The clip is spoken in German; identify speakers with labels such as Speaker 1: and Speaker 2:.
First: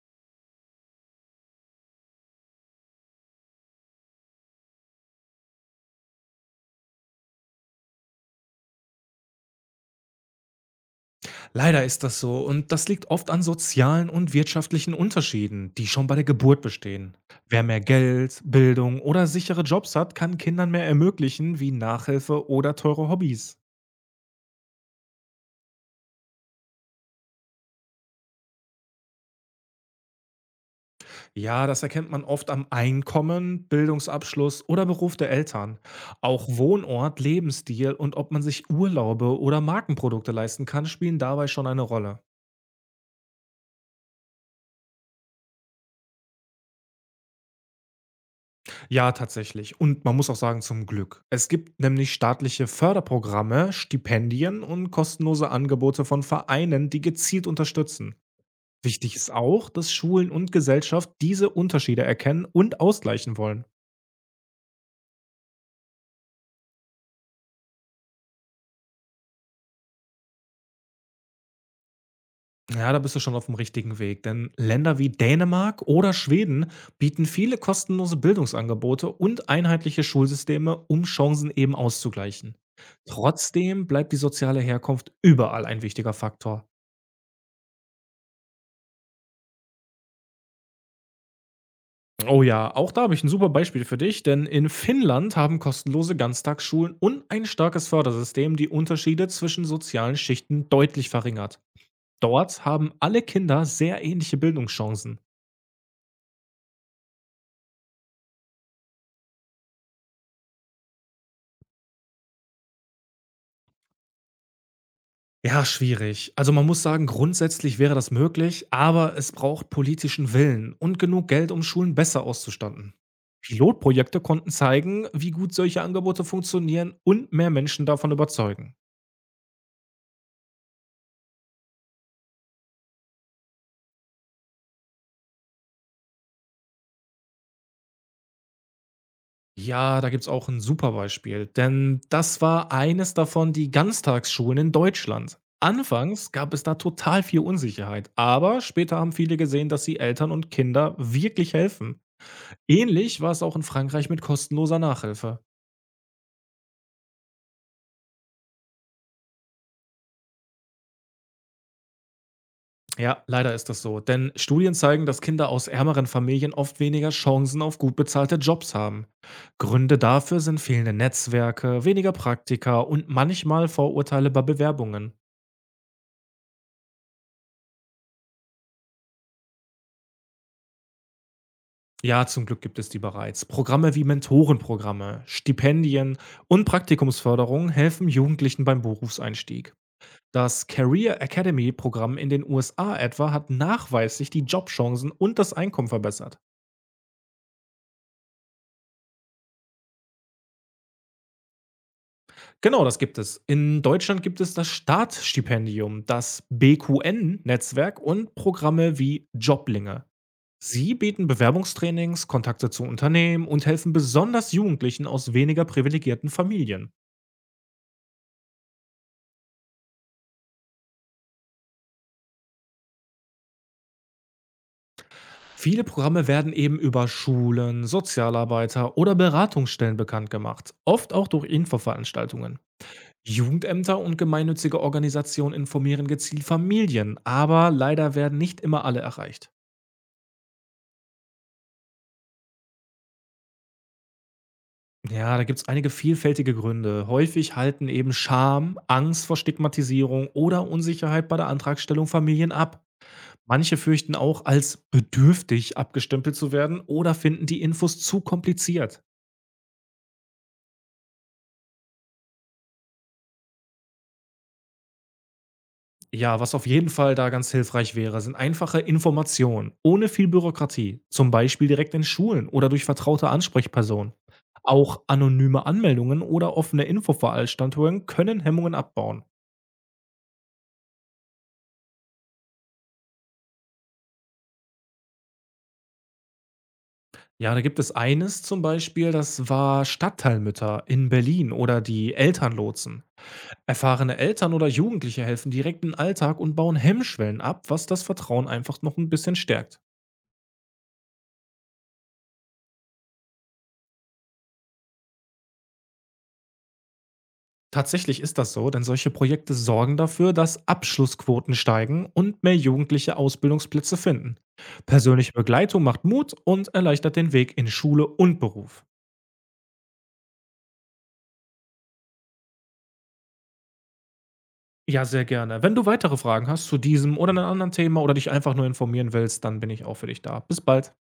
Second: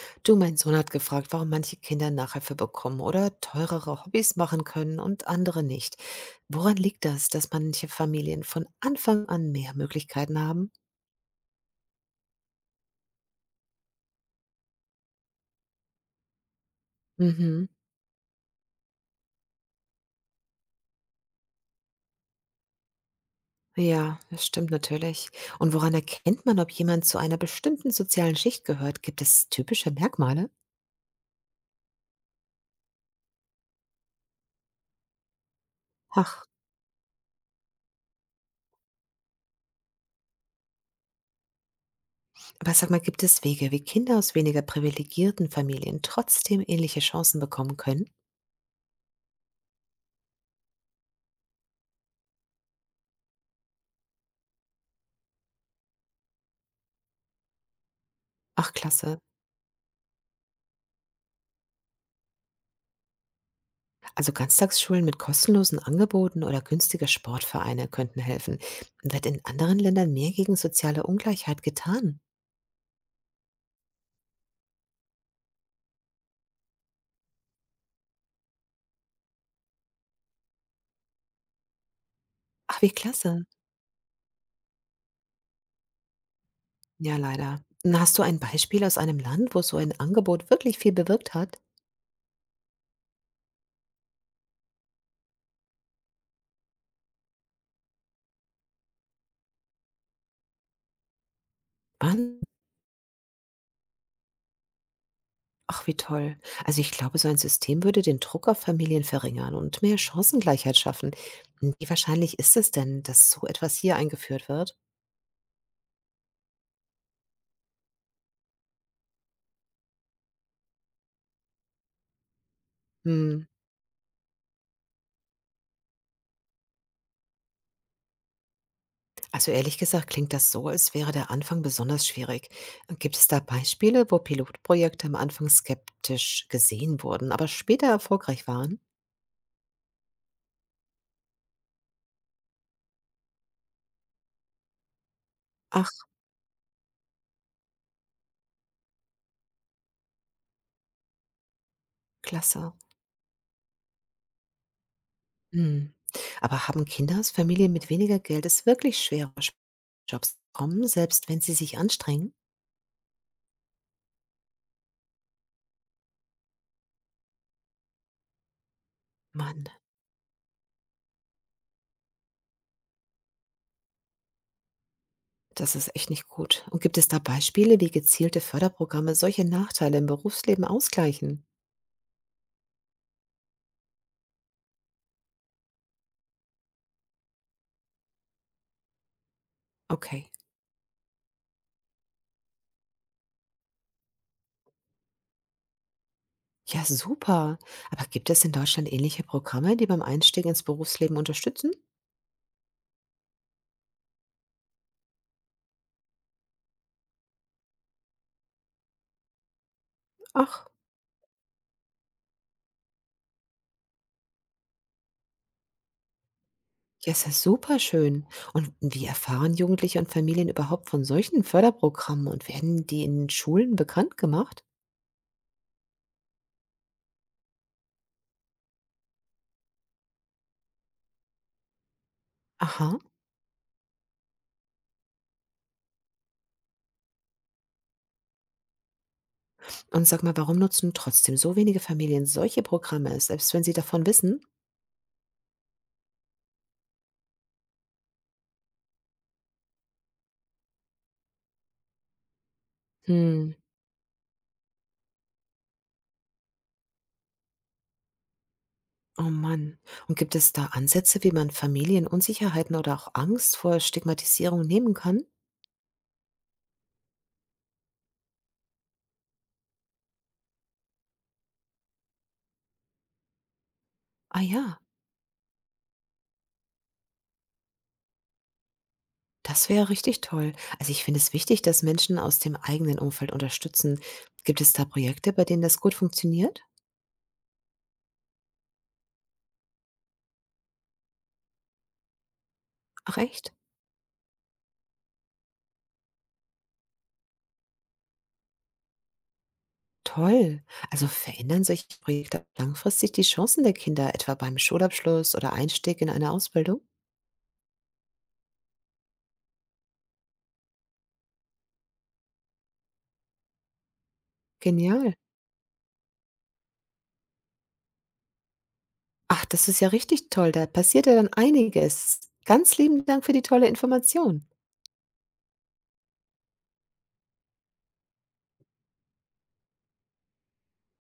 Speaker 1: Du, mein Sohn hat gefragt, warum manche Kinder Nachhilfe bekommen oder teurere Hobbys machen können und andere nicht. Woran liegt das, dass manche Familien von Anfang an mehr Möglichkeiten haben?
Speaker 2: Leider ist das so und das liegt oft an sozialen und wirtschaftlichen Unterschieden, die schon bei der Geburt bestehen. Wer
Speaker 1: Mhm.
Speaker 2: mehr Geld, Bildung oder sichere Jobs hat, kann Kindern mehr ermöglichen, wie Nachhilfe oder teure Hobbys.
Speaker 1: Ja, das stimmt natürlich. Und woran erkennt man, ob jemand zu einer bestimmten sozialen Schicht gehört? Gibt es typische Merkmale?
Speaker 2: Ja, das erkennt man oft am Einkommen, Bildungsabschluss oder Beruf der Eltern.
Speaker 1: Ach,
Speaker 2: Auch Wohnort, Lebensstil und ob man sich Urlaube oder Markenprodukte leisten kann, spielen dabei schon eine Rolle.
Speaker 1: aber sag mal, gibt es Wege, wie Kinder aus weniger privilegierten Familien trotzdem ähnliche Chancen bekommen können?
Speaker 2: Ja, tatsächlich. Und man muss auch sagen, zum Glück. Es gibt nämlich staatliche Förderprogramme, Stipendien und kostenlose Angebote von Vereinen, die gezielt unterstützen.
Speaker 1: Ach,
Speaker 2: Wichtig
Speaker 1: klasse.
Speaker 2: ist auch, dass Schulen und Gesellschaft diese Unterschiede erkennen und ausgleichen wollen.
Speaker 1: Also Ganztagsschulen mit kostenlosen Angeboten oder günstige Sportvereine könnten helfen. Wird in anderen Ländern mehr gegen soziale Ungleichheit getan?
Speaker 2: Ja, da bist du schon auf dem richtigen Weg, denn Länder wie Dänemark oder Schweden bieten viele kostenlose Bildungsangebote und einheitliche Schulsysteme, um Chancen eben auszugleichen.
Speaker 1: Ach, wie klasse.
Speaker 2: Trotzdem bleibt die soziale Herkunft überall ein wichtiger Faktor.
Speaker 1: Ja, leider. Na, hast du ein Beispiel aus einem Land, wo so ein Angebot wirklich viel bewirkt hat?
Speaker 2: Oh ja, auch da habe ich ein super Beispiel für dich, denn in Finnland haben kostenlose Ganztagsschulen und ein starkes Fördersystem die Unterschiede zwischen sozialen Schichten deutlich verringert.
Speaker 1: Wann?
Speaker 2: Dort haben alle Kinder sehr ähnliche Bildungschancen.
Speaker 1: Ach, wie toll. Also ich glaube, so ein System würde den Druck auf Familien verringern und mehr Chancengleichheit schaffen. Wie wahrscheinlich ist es denn, dass so etwas hier eingeführt wird?
Speaker 2: Ja, schwierig. Also man muss sagen, grundsätzlich wäre das möglich, aber es braucht politischen Willen und genug Geld, um Schulen besser auszustatten.
Speaker 1: Hm.
Speaker 2: Pilotprojekte konnten zeigen, wie gut solche Angebote funktionieren und mehr Menschen davon überzeugen.
Speaker 1: Also ehrlich gesagt klingt das so, als wäre der Anfang besonders schwierig. Gibt es da Beispiele, wo Pilotprojekte am Anfang skeptisch gesehen wurden, aber später erfolgreich waren?
Speaker 2: Ja, da gibt's auch ein super Beispiel, denn das war eines davon: die Ganztagsschulen in Deutschland.
Speaker 1: Ach,
Speaker 2: Anfangs gab es da total viel Unsicherheit, aber später haben viele gesehen, dass sie Eltern und Kinder wirklich helfen.
Speaker 1: klasse.
Speaker 2: Ähnlich war es auch in Frankreich mit kostenloser Nachhilfe.
Speaker 1: Hm. Aber haben Kinder aus Familien mit weniger Geld es wirklich schwerer, Jobs zu bekommen, selbst wenn sie sich anstrengen?
Speaker 2: Ja, leider ist das so, denn Studien zeigen, dass Kinder aus ärmeren Familien oft weniger Chancen auf gut bezahlte Jobs haben.
Speaker 1: Mann,
Speaker 2: Gründe dafür sind fehlende Netzwerke, weniger Praktika und manchmal Vorurteile bei Bewerbungen.
Speaker 1: das ist echt nicht gut. Und gibt es da Beispiele, wie gezielte Förderprogramme solche Nachteile im Berufsleben ausgleichen?
Speaker 2: Ja, zum Glück gibt es die bereits. Programme wie Mentorenprogramme, Stipendien und Praktikumsförderung helfen Jugendlichen beim Berufseinstieg.
Speaker 1: Okay.
Speaker 2: Das Career Academy Programm in den USA etwa hat nachweislich die Jobchancen und das Einkommen verbessert.
Speaker 1: Ja, super. Aber gibt es in Deutschland ähnliche Programme, die beim Einstieg ins Berufsleben unterstützen?
Speaker 2: Genau, das gibt es. In Deutschland gibt es das Startstipendium, das BQN-Netzwerk und Programme wie Joblinge.
Speaker 1: Ach,
Speaker 2: Sie bieten Bewerbungstrainings, Kontakte zu Unternehmen und helfen besonders Jugendlichen aus weniger privilegierten Familien.
Speaker 1: ja, ist ja super schön. Und wie erfahren Jugendliche und Familien überhaupt von solchen Förderprogrammen und werden die in Schulen bekannt gemacht?
Speaker 2: Viele Programme werden eben über Schulen, Sozialarbeiter oder Beratungsstellen bekannt gemacht, oft auch durch Infoveranstaltungen.
Speaker 1: Aha.
Speaker 2: Jugendämter und gemeinnützige Organisationen informieren gezielt Familien, aber leider werden nicht immer alle erreicht.
Speaker 1: Und sag mal, warum nutzen trotzdem so wenige Familien solche Programme, selbst wenn sie davon wissen?
Speaker 2: Ja, da gibt es einige vielfältige Gründe. Häufig halten eben Scham, Angst vor Stigmatisierung oder Unsicherheit bei der Antragstellung Familien ab.
Speaker 1: Hm.
Speaker 2: Manche fürchten auch, als bedürftig abgestempelt zu werden oder finden die Infos zu kompliziert.
Speaker 1: Oh Mann. Und gibt es da Ansätze, wie man Familien Unsicherheiten oder auch Angst vor Stigmatisierung nehmen kann?
Speaker 2: Ja, was auf jeden Fall da ganz hilfreich wäre, sind einfache Informationen, ohne viel Bürokratie, zum Beispiel direkt in Schulen oder durch vertraute Ansprechpersonen.
Speaker 1: Ah ja.
Speaker 2: Auch anonyme Anmeldungen oder offene Infoveranstaltungen können Hemmungen abbauen.
Speaker 1: Das wäre richtig toll. Also, ich finde es wichtig, dass Menschen aus dem eigenen Umfeld unterstützen. Gibt es da Projekte, bei denen das gut funktioniert?
Speaker 2: Ja, da gibt es eines zum Beispiel, das war Stadtteilmütter in Berlin oder die Elternlotsen.
Speaker 1: Ach echt?
Speaker 2: Erfahrene Eltern oder Jugendliche helfen direkt im Alltag und bauen Hemmschwellen ab, was das Vertrauen einfach noch ein bisschen stärkt.
Speaker 1: Toll. Also verändern solche Projekte langfristig die Chancen der Kinder, etwa beim Schulabschluss oder Einstieg in eine Ausbildung?
Speaker 2: Tatsächlich ist das so, denn solche Projekte sorgen dafür, dass Abschlussquoten steigen und mehr Jugendliche Ausbildungsplätze finden.
Speaker 1: Genial.
Speaker 2: Persönliche Begleitung macht Mut und erleichtert den Weg in Schule und Beruf.
Speaker 1: Ach, das ist ja richtig toll. Da passiert ja dann einiges. Ganz lieben Dank für die tolle Information.
Speaker 2: Ja, sehr gerne. Wenn du weitere Fragen hast zu diesem oder einem anderen Thema oder dich einfach nur informieren willst, dann bin ich auch für dich da. Bis bald.